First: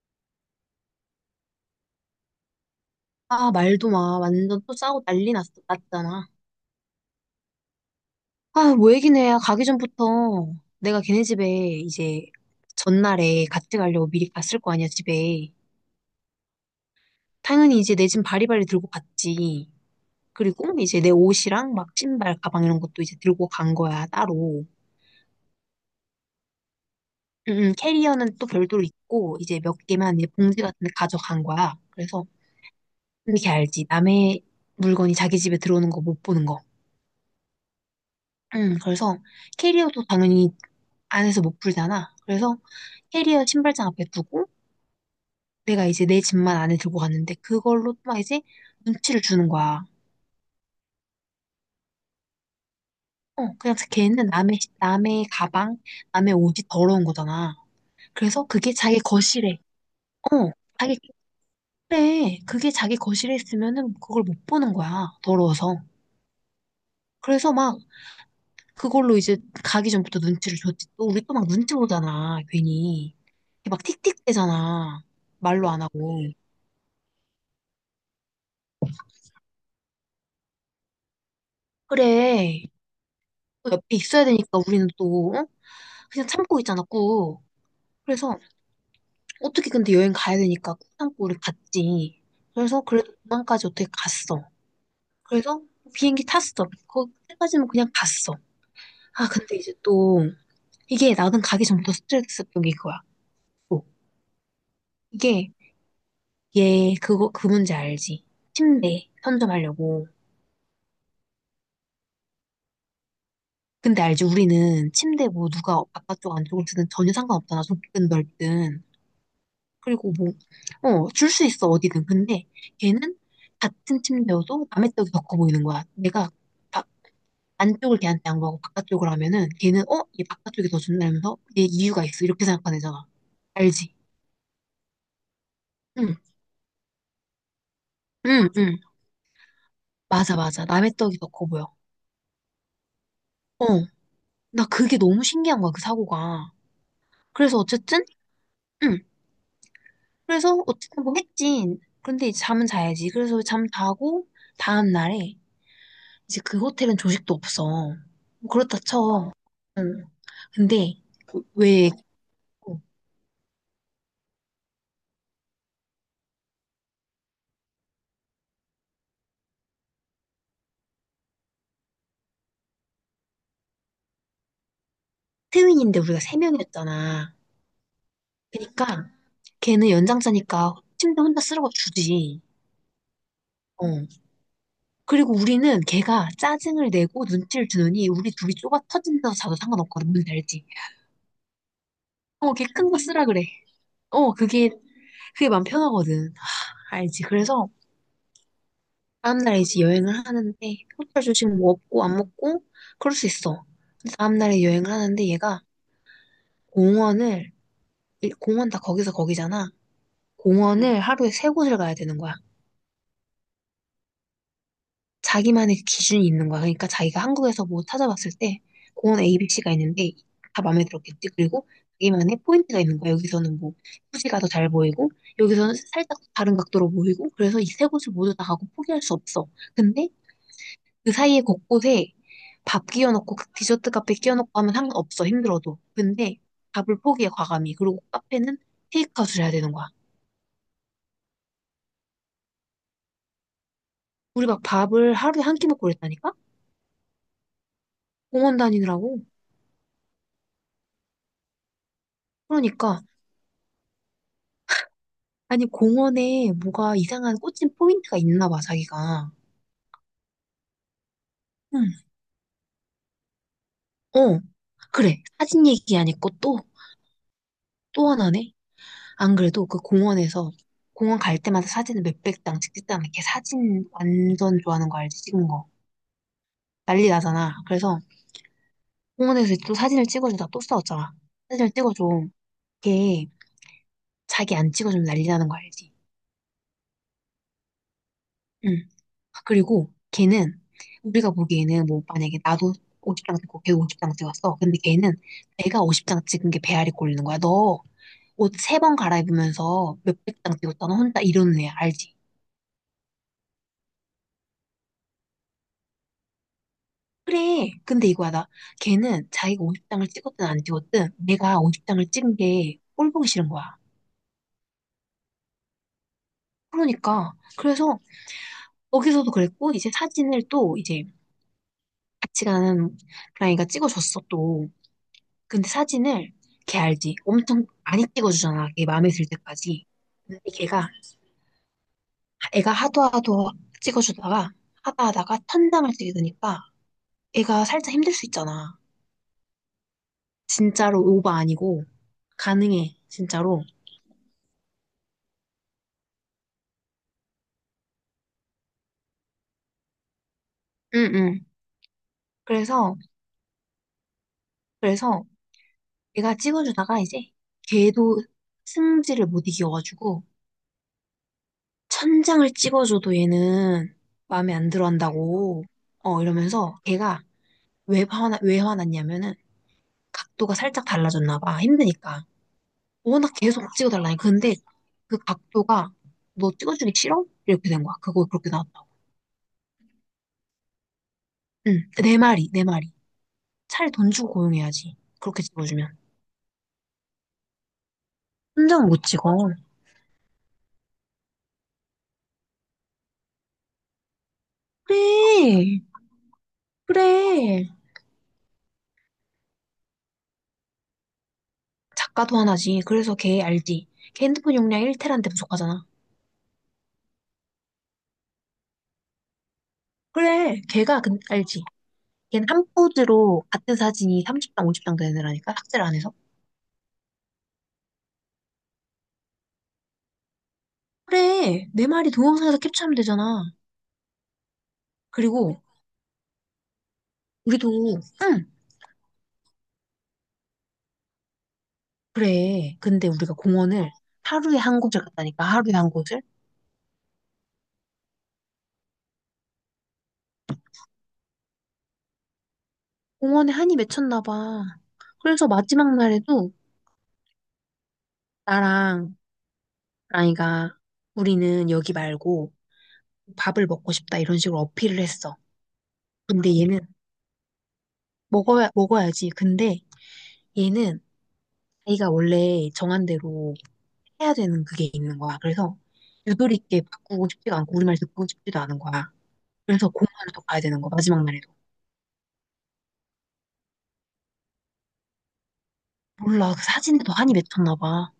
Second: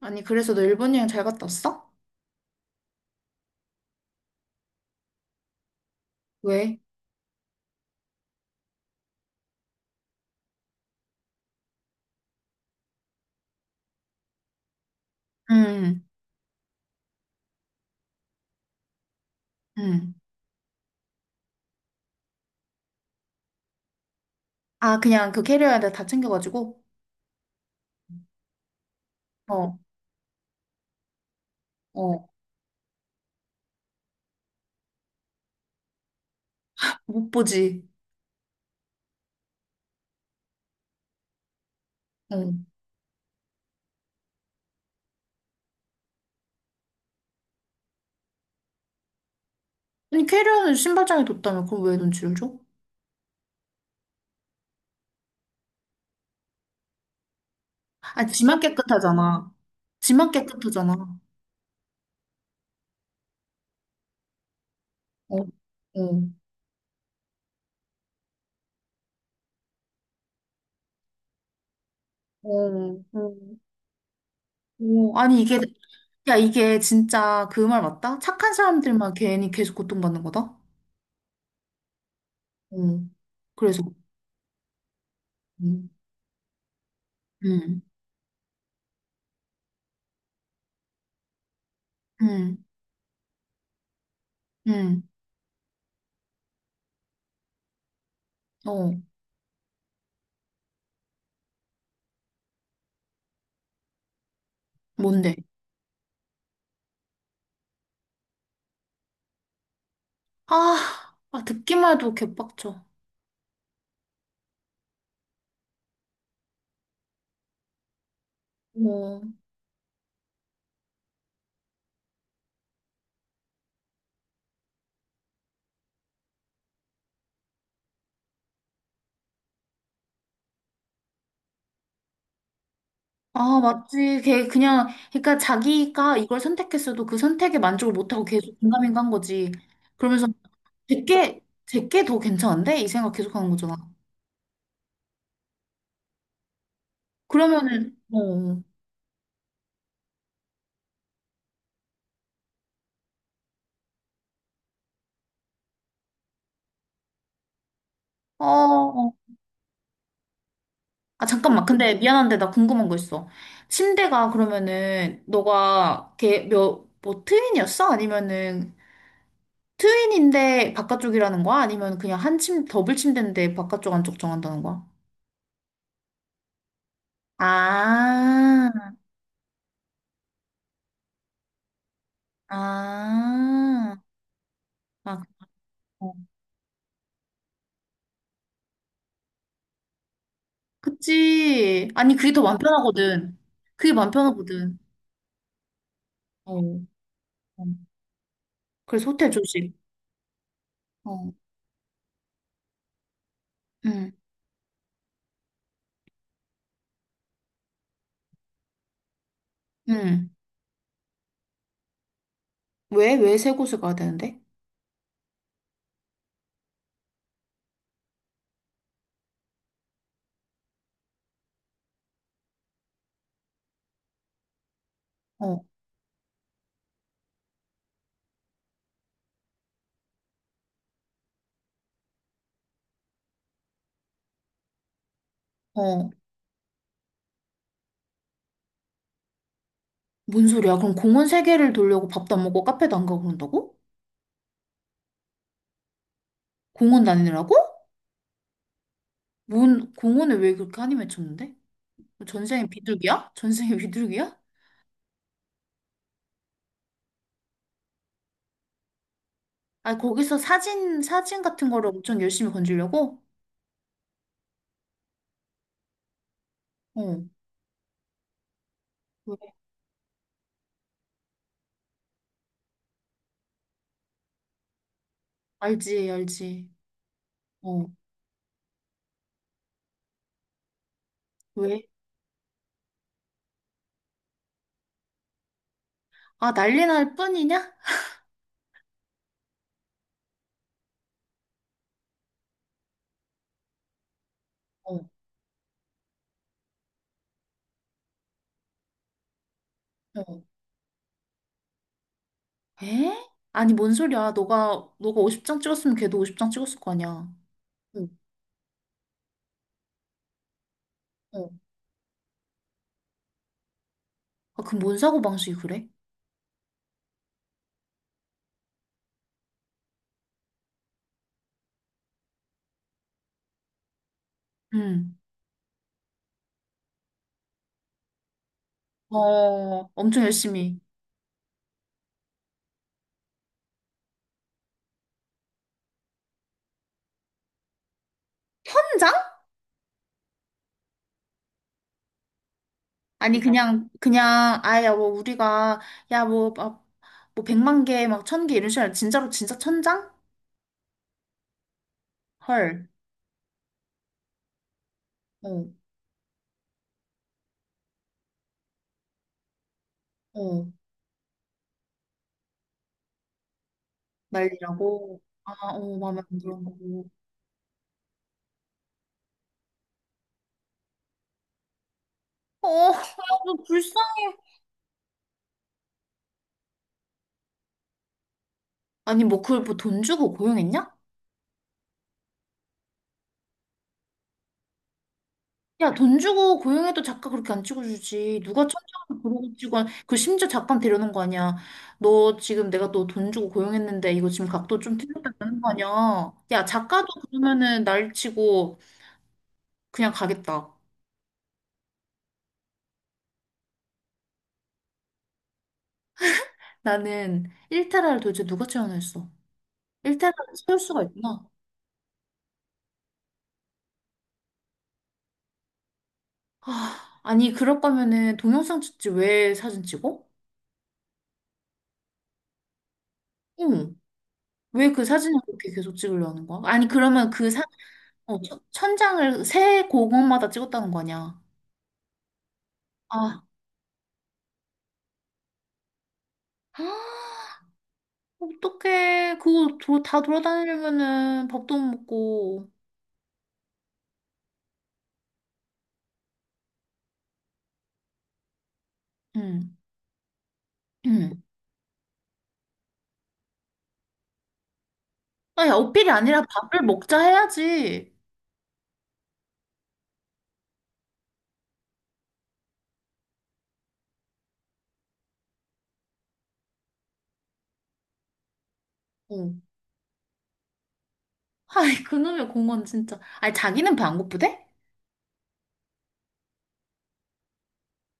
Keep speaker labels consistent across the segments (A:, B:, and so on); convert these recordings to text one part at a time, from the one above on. A: 아니, 그래서 너 일본 여행 잘 갔다 왔어?
B: 아, 말도 마. 완전 또 싸우고 난리 났잖아.
A: 왜?
B: 아, 뭐 얘기는 해. 가기 전부터 내가 걔네 집에 이제 전날에 같이 가려고 미리 갔을 거 아니야, 집에.
A: 응,
B: 당연히 이제 내 짐 바리바리 들고 갔지.
A: 응.
B: 그리고 이제 내 옷이랑 막 신발, 가방 이런 것도 이제 들고 간 거야, 따로.
A: 아, 그냥 그 캐리어에다 다 챙겨가지고?
B: 캐리어는 또 별도로 있고, 이제 몇
A: 어,
B: 개만 이제 봉지 같은 데 가져간 거야. 그래서
A: 어.
B: 이렇게 알지. 남의 물건이 자기 집에 들어오는 거 못 보는 거.
A: 못 보지.
B: 그래서 캐리어도 당연히 안에서 못 풀잖아. 그래서
A: 어.
B: 캐리어 신발장 앞에 두고 내가 이제 내 짐만 안에 들고 갔는데 그걸로 막 이제 눈치를 주는 거야.
A: 아니, 캐리어는 신발장에 뒀다며. 그럼 왜 눈치를 줘?
B: 어, 그냥 걔는 남의 가방, 남의 옷이 더러운 거잖아.
A: 아,
B: 그래서
A: 지만
B: 그게 자기
A: 깨끗하잖아.
B: 거실에,
A: 지만
B: 어, 자기
A: 깨끗하잖아.
B: 그래. 그게 자기 거실에 있으면은 그걸 못 보는 거야.
A: 어,
B: 더러워서.
A: 어,
B: 그래서 막 그걸로 이제 가기 전부터 눈치를 줬지. 또 우리 또 막 눈치 보잖아,
A: 어,
B: 괜히.
A: 어.
B: 이렇게 막 틱틱대잖아.
A: 어. 아니, 이게,
B: 말로 안 하고.
A: 야, 이게 진짜 그 말 맞다? 착한 사람들만 괜히 계속 고통받는 거다?
B: 그래.
A: 어.
B: 또
A: 그래서,
B: 옆에 있어야 되니까 우리는 또 어?
A: 응,
B: 그냥 참고 있잖아, 꾹.
A: 응,
B: 그래서 어떻게 근데 여행 가야 되니까 꾹 참고 우리 갔지.
A: 응,
B: 그래서 그래도 도망까지 어떻게 갔어.
A: 응.
B: 그래서 비행기 탔어. 거기까지는 그냥 갔어.
A: 어,
B: 아, 근데 이제 또 이게 나는 가기 전부터 스트레스 받던 게 그거야. 또.
A: 뭔데?
B: 이게 얘 그거 그 문제 알지? 침대 선점하려고.
A: 아, 아, 듣기만 해도 개빡쳐.
B: 근데 알지? 우리는 침대 뭐 누가 바깥쪽 안쪽으로 쓰든 전혀 상관없잖아. 좁든 넓든.
A: 음. 어.
B: 그리고 뭐, 어, 줄 수 있어 어디든. 근데 걔는 같은 침대여도 남의 떡이 더 커 보이는 거야. 내가 바- 안쪽을 걔한테 양보하고 바깥쪽을 하면은 걔는 어? 얘 바깥쪽이 더 좋나 면서 얘 이유가 있어. 이렇게 생각하는 애잖아.
A: 아,
B: 알지?
A: 맞지. 걔 그냥, 그러니까 자기가
B: 응,
A: 이걸 선택했어도 그 선택에 만족을 못하고
B: 응,
A: 계속
B: 응.
A: 긴가민가한 거지. 그러면서
B: 맞아, 맞아. 남의 떡이 더
A: 제게,
B: 커 보여.
A: 제게 더 괜찮은데? 이 생각 계속 하는
B: 어,
A: 거잖아.
B: 나 그게 너무 신기한 거야, 그 사고가. 그래서
A: 그러면은,
B: 어쨌든,
A: 어,
B: 응. 그래서 어쨌든 뭐 했지. 그런데 이제 잠은 자야지. 그래서 잠 자고 다음 날에 이제 그 호텔은 조식도 없어.
A: 어,
B: 뭐 그렇다
A: 어.
B: 쳐. 응. 근데
A: 아, 잠깐만.
B: 그왜
A: 근데 미안한데 나 궁금한 거 있어. 침대가 그러면은, 너가 걔 몇, 뭐 트윈이었어? 아니면은, 트윈인데 바깥쪽이라는 거야? 아니면 그냥 한 침, 더블 침대인데 바깥쪽 안쪽 정한다는 거야?
B: 트윈인데 우리가 세 명이었잖아.
A: 아,
B: 그러니까 걔는 연장자니까 침대 혼자 쓰라고 주지.
A: 아,
B: 어.
A: 아,
B: 그리고 우리는
A: 어.
B: 걔가 짜증을 내고 눈치를 주느니 우리 둘이 좁아 터진 데서 자도 상관없거든. 뭔지 알지?
A: 그치. 아니, 그게 더
B: 어,
A: 마음
B: 걔 큰 거 쓰라
A: 편하거든.
B: 그래.
A: 그게 마음
B: 어, 그게
A: 편하거든.
B: 그게 마음 편하거든.
A: 어,
B: 알지?
A: 어.
B: 그래서
A: 그래서 호텔
B: 다음날에
A: 조식.
B: 이제 여행을 하는데 호텔
A: 어,
B: 조식 뭐 없고 안 먹고 그럴 수 있어.
A: 응,
B: 근데 다음날에 여행을 하는데 얘가 공원을 공원 다 거기서 거기잖아.
A: 응.
B: 공원을 응, 하루에 세 곳을 가야 되는 거야.
A: 왜, 왜 세 곳을 가야 되는데?
B: 자기만의 기준이 있는 거야. 그러니까 자기가 한국에서 뭐 찾아봤을 때 공원 A, B, C가 있는데 다 마음에 들었겠지. 그리고 자기만의 포인트가 있는 거야. 여기서는 뭐 후지가 더 잘 보이고
A: 어,
B: 여기서는 살짝 다른 각도로 보이고 그래서 이 세 곳을 모두 다 가고 포기할 수 없어. 근데 그 사이에 곳곳에 밥 끼워놓고 그 디저트 카페 끼워놓고 하면 상관없어 힘들어도.
A: 어.
B: 근데 밥을 포기해 과감히. 그리고 카페는 테이크아웃을 해야 되는 거야.
A: 뭔 소리야? 그럼 공원 세 개를 돌려고 밥도 안 먹고 카페도 안 가고 그런다고?
B: 우리 막 밥을 하루에 한 끼 먹고 그랬다니까.
A: 공원 다니느라고?
B: 공원 다니느라고.
A: 뭔, 공원을 왜 그렇게 한이 맺혔는데? 뭐 전생에
B: 그러니까
A: 비둘기야? 전생에 비둘기야?
B: 아니 공원에 뭐가 이상한 꽂힌 포인트가 있나 봐 자기가.
A: 아, 거기서 사진 같은 거를
B: 응.
A: 엄청 열심히 건지려고?
B: 어. 그래, 사진 얘기 안 했고 또,
A: 어.
B: 또 하나네. 안 그래도 그 공원에서 공원 갈 때마다 사진을 몇백 장 찍겠다는 걔. 사진 완전 좋아하는 거 알지. 찍은 거
A: 알지, 알지.
B: 난리 나잖아.
A: 어,
B: 그래서 공원에서 또 사진을 찍어주다 또 싸웠잖아. 사진을
A: 왜?
B: 찍어줘. 걔 자기 안 찍어주면 난리 나는 거 알지?
A: 아, 난리 날 뿐이냐?
B: 응. 아, 그리고 걔는, 우리가 보기에는 뭐 만약에 나도 50장 찍고 걔도 50장 찍었어. 근데
A: 어,
B: 걔는 내가 50장 찍은 게 배알이 꼴리는 거야. 너 옷 세 번 갈아입으면서 몇백
A: 어.
B: 장 찍었잖아. 혼자 이러는 애야. 알지?
A: 에? 아니, 뭔 소리야. 너가 50장 찍었으면 걔도 50장 찍었을 거 아니야.
B: 그래.
A: 어,
B: 근데 이거야. 나 걔는 자기가 50장을 찍었든 안 찍었든
A: 어.
B: 내가 50장을 찍은 게 꼴 보기 싫은 거야.
A: 아, 그럼 뭔 사고방식이 그래?
B: 그러니까. 그래서 거기서도 그랬고 이제 사진을 또 이제 같이 가는 그랑이가 찍어줬어, 또.
A: 응.
B: 근데 사진을 걔 알지? 엄청 많이 찍어주잖아. 걔 마음에 들 때까지.
A: 어, 엄청
B: 근데
A: 열심히.
B: 걔가, 애가 하도 하도 찍어주다가, 하다 하다가 천장을 찍게 되니까 애가 살짝 힘들 수 있잖아.
A: 한 장?
B: 진짜로 오바 아니고, 가능해,
A: 아니,
B: 진짜로.
A: 그냥, 아야, 뭐, 우리가, 야, 뭐, 막, 뭐, 백만 개, 막, 천 개 이런 식으로, 아니라 진짜로, 진짜 천장.
B: 응, 응.
A: 헐.
B: 그래서, 그래서
A: 어,
B: 얘가 찍어주다가 이제 걔도 승질을 못 이겨가지고,
A: 어.
B: 천장을 찍어줘도 얘는 마음에 안 들어
A: 난리라고. 아,
B: 한다고.
A: 어, 마음에
B: 어,
A: 안 들어.
B: 이러면서 걔가 왜 화나, 왜 화났냐면은 각도가 살짝 달라졌나 봐. 힘드니까.
A: 어, 아,
B: 워낙
A: 너
B: 계속 찍어달라니.
A: 불쌍해.
B: 근데 그 각도가 너 찍어주기 싫어? 이렇게 된 거야. 그거 그렇게 나왔다고.
A: 아니 뭐 그걸 뭐 돈 주고 고용했냐?
B: 응, 내 말이, 내 말이. 차라리 돈 주고 고용해야지. 그렇게
A: 야
B: 찍어주면.
A: 돈 주고 고용해도 작가 그렇게 안 찍어주지 누가
B: 혼자는 못
A: 천장을
B: 찍어.
A: 그러고 찍어. 그 심지어 작가는 데려오는 거 아니야. 너 지금 내가 너 돈 주고 고용했는데 이거 지금 각도 좀 틀렸다는 거
B: 그래,
A: 아니야. 야 작가도
B: 그래.
A: 그러면은 날 치고 그냥 가겠다.
B: 작가도 하나지. 그래서 걔 알지. 걔 핸드폰 용량 1테라인데 부족하잖아.
A: 나는 일테라를 도대체 누가 채워냈어. 일테라를
B: 그래,
A: 채울 수가 있구나.
B: 알지. 걔는 한 포즈로 같은 사진이 30장, 50장 되는 애라니까, 삭제를 안 해서.
A: 아 아니 그럴 거면은 동영상 찍지 왜 사진 찍어?
B: 그래, 내 말이 동영상에서 캡처하면 되잖아.
A: 응. 왜 그 사진을
B: 그리고
A: 그렇게 계속 찍으려 하는 거야? 아니 그러면
B: 우리도,
A: 어,
B: 응,
A: 천장을 새 공원마다 찍었다는 거 아니야.
B: 그래. 근데 우리가
A: 아,
B: 공원을 하루에 한 곳을 갔다니까, 하루에 한 곳을.
A: 어떡해. 그거 다 돌아다니려면은 밥도 못 먹고.
B: 공원에 한이 맺혔나 봐. 그래서 마지막 날에도 나랑
A: 응,
B: 라이가
A: 응.
B: 우리는 여기 말고 밥을 먹고 싶다 이런 식으로 어필을 했어.
A: 아니, 어필이 아니라
B: 근데
A: 밥을
B: 얘는
A: 먹자 해야지.
B: 먹어야지. 근데 얘는 자기가 원래 정한 대로 해야 되는 그게 있는 거야. 그래서 유도리 있게 바꾸고 싶지가 않고 우리 말 듣고 싶지도 않은 거야.
A: 어.
B: 그래서 공항을 또 가야 되는 거, 마지막 날에도.
A: 아이, 그놈의 공원 진짜. 아니, 자기는 배 안 고프대?
B: 몰라, 그 사진에 더 한이 맺혔나 봐.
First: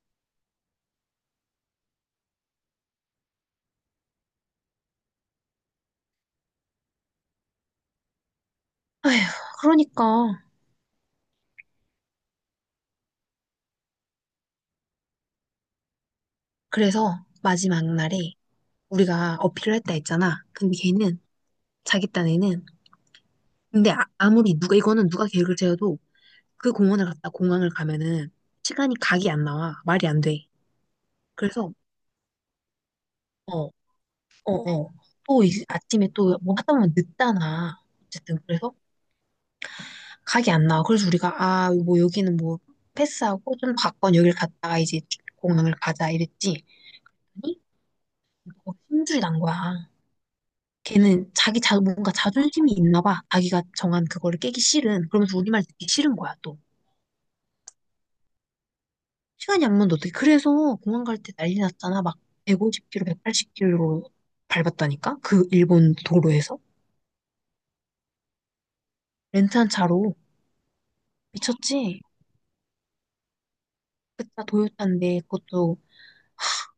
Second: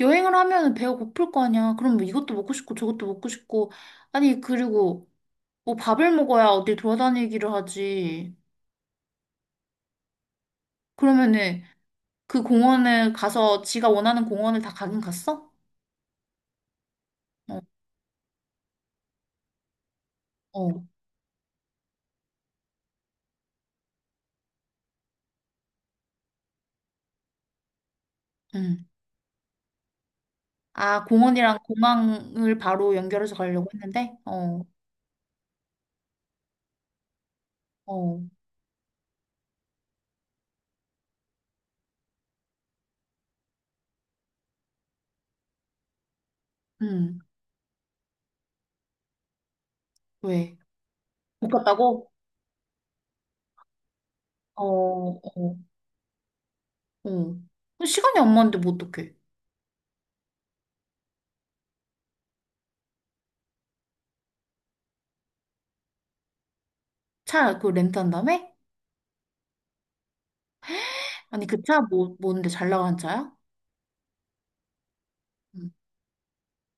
A: 여행을 하면은 배가 고플 거 아니야. 그럼 뭐 이것도 먹고 싶고 저것도 먹고 싶고. 아니, 그리고 뭐 밥을 먹어야 어디 돌아다니기를 하지.
B: 에휴, 그러니까.
A: 그러면은 그 공원을 가서 지가 원하는 공원을 다 가긴 갔어?
B: 그래서
A: 어.
B: 마지막 날에 우리가 어필을 했다 했잖아.
A: 어,
B: 근데 걔는, 자기 딴에는, 근데 아, 무리 누가, 이거는 누가 계획을 세워도 그 공원을 갔다 공항을 가면은
A: 응.
B: 시간이 각이 안 나와. 말이 안 돼.
A: 아, 공원이랑
B: 그래서,
A: 공항을 바로 연결해서
B: 어,
A: 가려고
B: 어,
A: 했는데, 어,
B: 어. 또 아침에 또 뭐 하다 보면 늦잖아.
A: 어,
B: 어쨌든, 그래서 각이 안 나와. 그래서 우리가 아, 뭐 여기는 뭐 패스하고 좀 바꿔 여길 갔다가 이제 공항을 가자 이랬지.
A: 응.
B: 아니, 뭐 힘줄이 난 거야.
A: 왜?
B: 걔는
A: 못 갔다고?
B: 뭔가 자존심이 있나 봐. 자기가 정한 그거를 깨기
A: 어,
B: 싫은. 그러면서
A: 어,
B: 우리말 듣기 싫은 거야, 또.
A: 어. 그 시간이 안 맞는데 뭐 어떡해?
B: 시간이 안 맞는데 어떻게. 그래서 공항 갈 때 난리 났잖아. 막 150km, 180km로 밟았다니까? 그 일본 도로에서?
A: 차 그 렌트한 다음에?
B: 렌트한 차로.
A: 아니, 그 차
B: 미쳤지?
A: 뭐, 뭔데 잘 나가는 차야?
B: 그차 도요타인데
A: 응,
B: 그것도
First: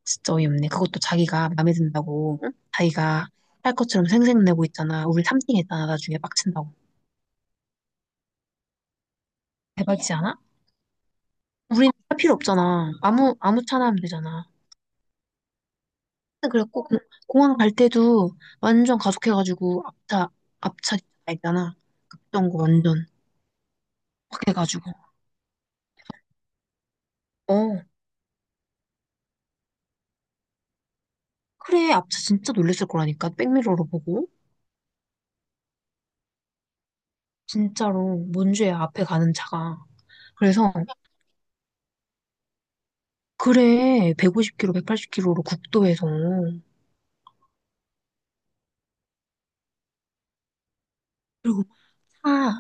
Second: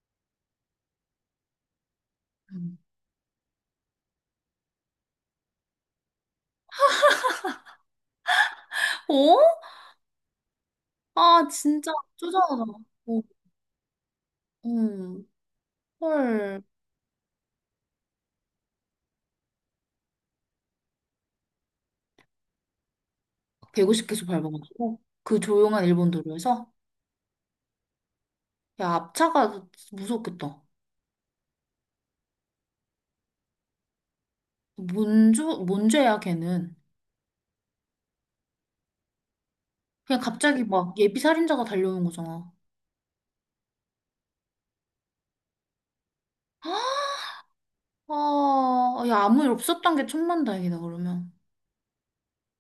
B: 진짜 어이없네. 그것도 자기가 마음에 든다고 응?
A: 응.
B: 자기가 할 것처럼 생색내고 있잖아. 우리 3등 했잖아. 나중에 빡친다고.
A: 어?
B: 대박이지 않아?
A: 아, 진짜.
B: 우린 할 필요
A: 쪼잔하다.
B: 없잖아.
A: 어,
B: 아무 차나 하면 되잖아.
A: 음.
B: 근데
A: 헐.
B: 그래갖고 공항 갈 때도 완전 가속해가지고 앞차 있잖아. 급정거 완전
A: 150km
B: 확 해가지고.
A: 밟아가지고 그 조용한 일본 도로에서.
B: 어.
A: 야, 앞차가 무섭겠다.
B: 그래 앞차 진짜 놀랬을 거라니까. 백미러로 보고
A: 뭔, 뭔 죄야, 걔는.
B: 진짜로 뭔 죄야 앞에 가는 차가.
A: 그냥 갑자기
B: 그래서
A: 막 예비 살인자가 달려오는 거잖아.
B: 그래 150km, 180km로 국도에서.
A: 아, 야, 아무 일 없었던 게 천만다행이다, 그러면.
B: 그리고 차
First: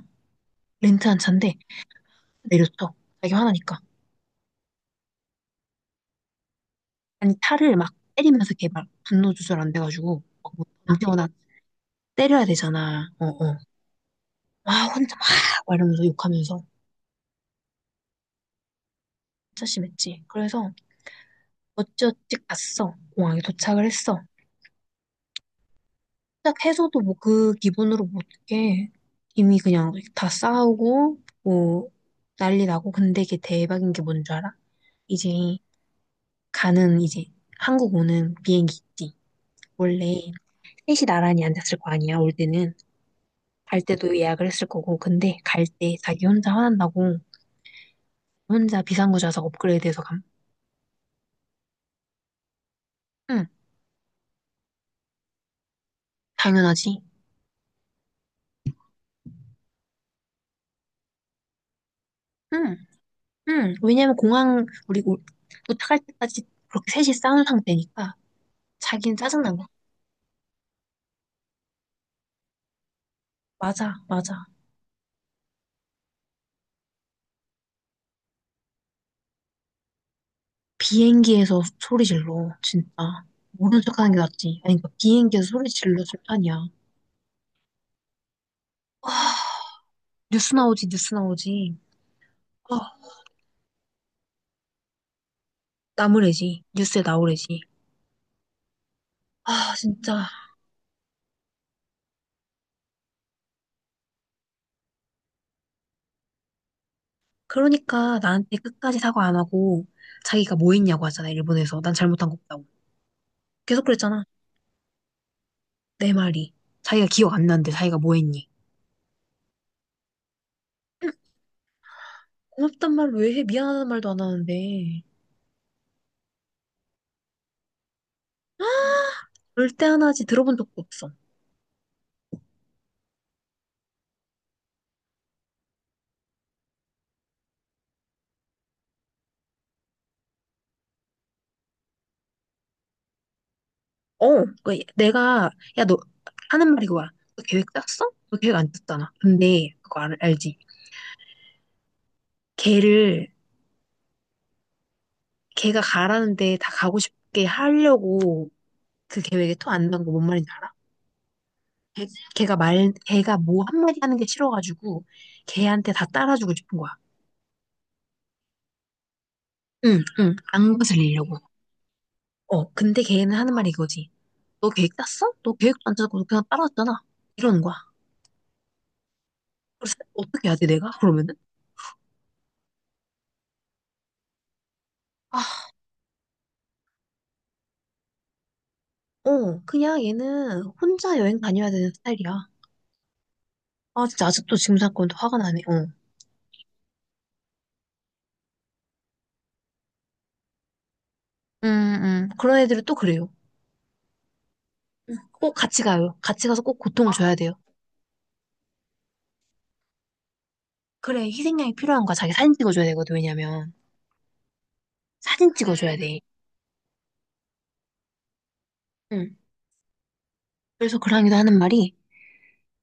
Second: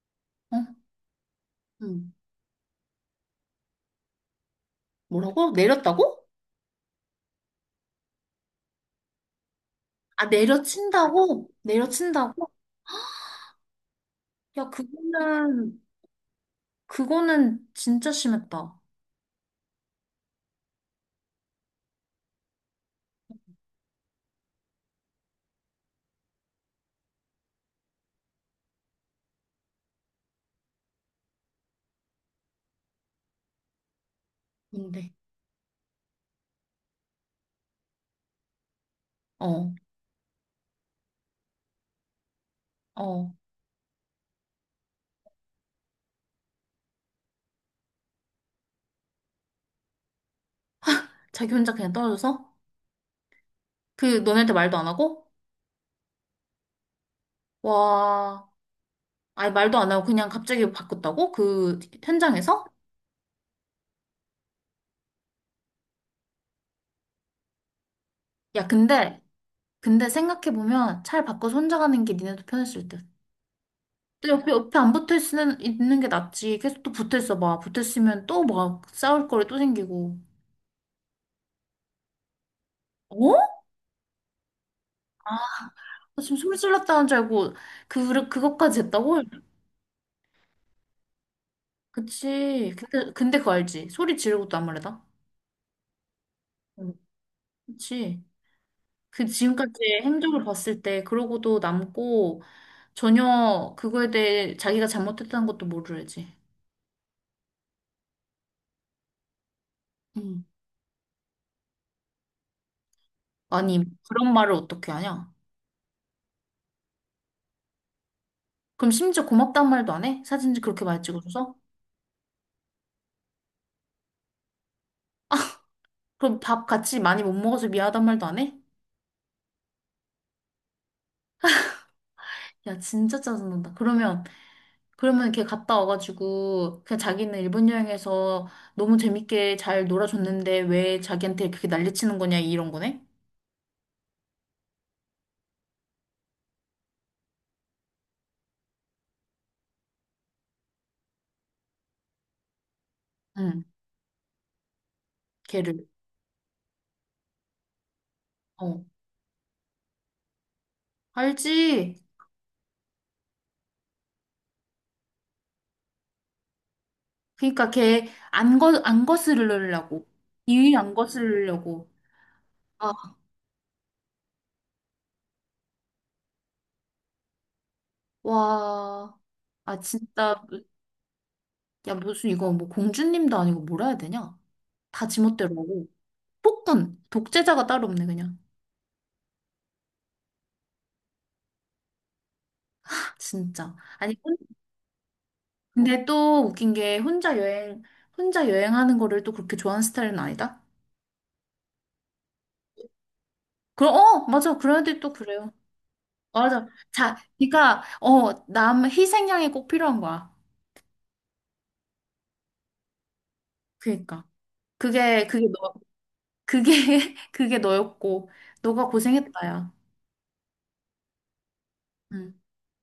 A: 어?
B: 렌트 한 차인데
A: 응.
B: 내렸어. 자기 화나니까.
A: 뭐라고? 내렸다고?
B: 아니 차를 막 때리면서 개발 분노 조절 안 돼가지고
A: 아,
B: 막뭐 나
A: 내려친다고?
B: 때려야
A: 내려친다고?
B: 되잖아. 어어.
A: 야,
B: 와 혼자 막
A: 그거는,
B: 말하면서 욕하면서
A: 그거는 진짜 심했다.
B: 진짜 심했지. 그래서 어찌어찌 갔어. 공항에 도착을 했어. 도착해서도 뭐 그 기분으로 뭐 못해. 이미 그냥 다 싸우고 뭐 난리 나고. 근데 이게 대박인 게 뭔 줄 알아?
A: 근데,
B: 이제 가는 이제 한국 오는 비행기 있지.
A: 어,
B: 원래 셋이 나란히 앉았을 거 아니야, 올 때는.
A: 어.
B: 갈 때도 예약을 했을 거고. 근데 갈 때 자기 혼자 화난다고 혼자 비상구좌석 업그레이드해서 감.
A: 자기 혼자 그냥 떨어져서?
B: 응,
A: 그, 너네한테 말도 안 하고?
B: 당연하지.
A: 와, 아니, 말도 안 하고 그냥 갑자기 바꿨다고? 그, 현장에서?
B: 응, 응. 왜냐면 공항 도착할 때까지 그렇게 셋이 싸운 상태니까
A: 야,
B: 자기는
A: 근데,
B: 짜증난 거야.
A: 근데 생각해보면 차를 바꿔서 혼자 가는 게 니네도 편했을 듯.
B: 맞아,
A: 근데
B: 맞아.
A: 옆에 안 붙어 있는 게 낫지. 계속 또 붙어 있어 봐. 붙어 있으면 또 막 싸울 거리 또 생기고.
B: 비행기에서 소리 질러, 진짜.
A: 어?
B: 모른 척하는 게 낫지. 아니, 그러니까 비행기에서 소리 질러
A: 나 지금 소리
B: 술탄이야.
A: 질렀다는 줄 알고, 그것까지 했다고?
B: 아 뉴스 나오지, 뉴스 나오지.
A: 그치.
B: 아,
A: 근데 그거 알지? 소리 지르고도 안무래다.
B: 나무래지.
A: 응.
B: 뉴스에 나오래지.
A: 그치. 그 지금까지
B: 아, 진짜.
A: 행적을 봤을 때, 그러고도 남고, 전혀 그거에 대해 자기가 잘못했다는 것도 모르지.
B: 그러니까 나한테 끝까지 사과 안 하고
A: 응.
B: 자기가 뭐 했냐고 하잖아, 일본에서. 난 잘못한 거 없다고.
A: 아니,
B: 계속 그랬잖아.
A: 그런 말을 어떻게 하냐?
B: 내 말이. 자기가 기억 안 나는데 자기가 뭐 했니?
A: 그럼 심지어 고맙다는 말도 안 해? 사진 그렇게 많이 찍어줘서?
B: 고맙단 말 왜 해? 미안하다는 말도 안 하는데.
A: 그럼 밥 같이 많이 못 먹어서 미안하단 말도 안 해?
B: 그럴 때 하나지 들어본 적도 없어.
A: 야, 진짜 짜증난다. 그러면, 그러면 걔 갔다 와가지고, 그냥 자기는 일본 여행에서 너무 재밌게 잘 놀아줬는데 왜 자기한테 그렇게 난리치는 거냐, 이런 거네?
B: 어, 그 내가 야 너 하는 말이 그거야. 너 계획 짰어? 너 계획 안 짰잖아. 근데 그거 알, 알지? 걔를
A: 응,
B: 걔가
A: 걔를.
B: 가라는데 다 가고 싶게 하려고
A: 어,
B: 그 계획에 토 안 난 거 뭔 말인지 알아?
A: 알지?
B: 걔, 걔가 뭐 한마디 하는 게 싫어가지고 걔한테 다 따라주고 싶은 거야.
A: 그니까 걔 안
B: 응,
A: 거스르려고.
B: 응,
A: 이유
B: 안
A: 안
B: 거슬리려고.
A: 거스르려고.
B: 어,
A: 아,
B: 근데 걔는 하는 말이 이거지. 너 계획 짰어? 너 계획도 안 짜고 그냥 따라왔잖아. 이러는 거야.
A: 와. 아,
B: 그래서
A: 진짜.
B: 어떻게 해야 돼, 내가? 그러면은?
A: 야, 무슨 이거 뭐 공주님도 아니고 뭐라 해야 되냐? 다
B: 아,
A: 지멋대로 하고. 폭군! 독재자가 따로 없네, 그냥.
B: 어, 그냥 얘는 혼자 여행 다녀야 되는 스타일이야.
A: 진짜.
B: 아,
A: 아니,
B: 진짜 아직도 지금 사건도 화가 나네, 어.
A: 근데 또 웃긴 게 혼자 여행, 혼자 여행하는 거를 또 그렇게 좋아하는 스타일은 아니다?
B: 그런 애들은 또 그래요.
A: 그럼, 어, 맞아. 그런 애들이 또
B: 음.
A: 그래요.
B: 꼭 같이 가요. 같이 가서
A: 맞아.
B: 꼭 고통을
A: 자,
B: 줘야 돼요.
A: 그러니까, 어, 남 희생양이 꼭 필요한 거야.
B: 그래, 희생양이 필요한 거야. 자기 사진 찍어줘야 되거든, 왜냐면.
A: 그러니까. 그게, 그게
B: 사진
A: 너,
B: 찍어줘야 돼.
A: 그게, 그게 너였고, 너가 고생했다, 야.
B: 그래서 그랑이도 하는 말이
A: 응.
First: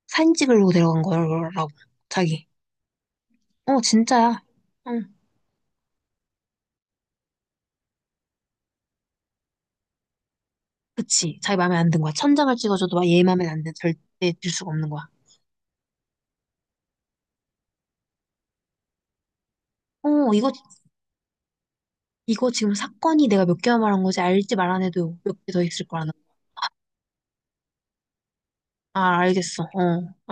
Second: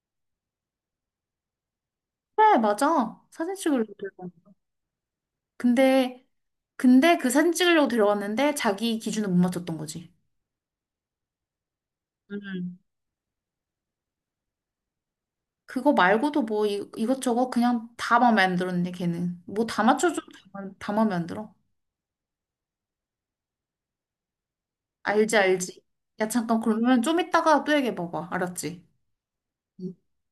B: 사진 찍으려고 데려간 거라고. 자기.
A: 그래, 맞아. 사진
B: 어,
A: 찍으려고 들어간
B: 진짜야. 응.
A: 근데, 근데 그 사진 찍으려고 들어갔는데 자기 기준을 못 맞췄던 거지.
B: 그치. 자기 마음에 안 든 거야. 천장을
A: 응.
B: 찍어줘도 막얘 마음에 안 든, 절대 들 수가 없는 거야.
A: 그거 말고도 뭐 이것저것 그냥 다 마음에 안 들었네, 걔는. 뭐 다 맞춰줘도
B: 어,
A: 다, 다 마음에 안 들어.
B: 이거 지금 사건이 내가 몇 개만 말한 거지. 알지 말 안 해도 몇
A: 알지,
B: 개 더
A: 알지.
B: 있을 거라는
A: 야,
B: 거야.
A: 잠깐, 그러면 좀 이따가 또 얘기해봐봐. 알았지?
B: 아, 알겠어. 어.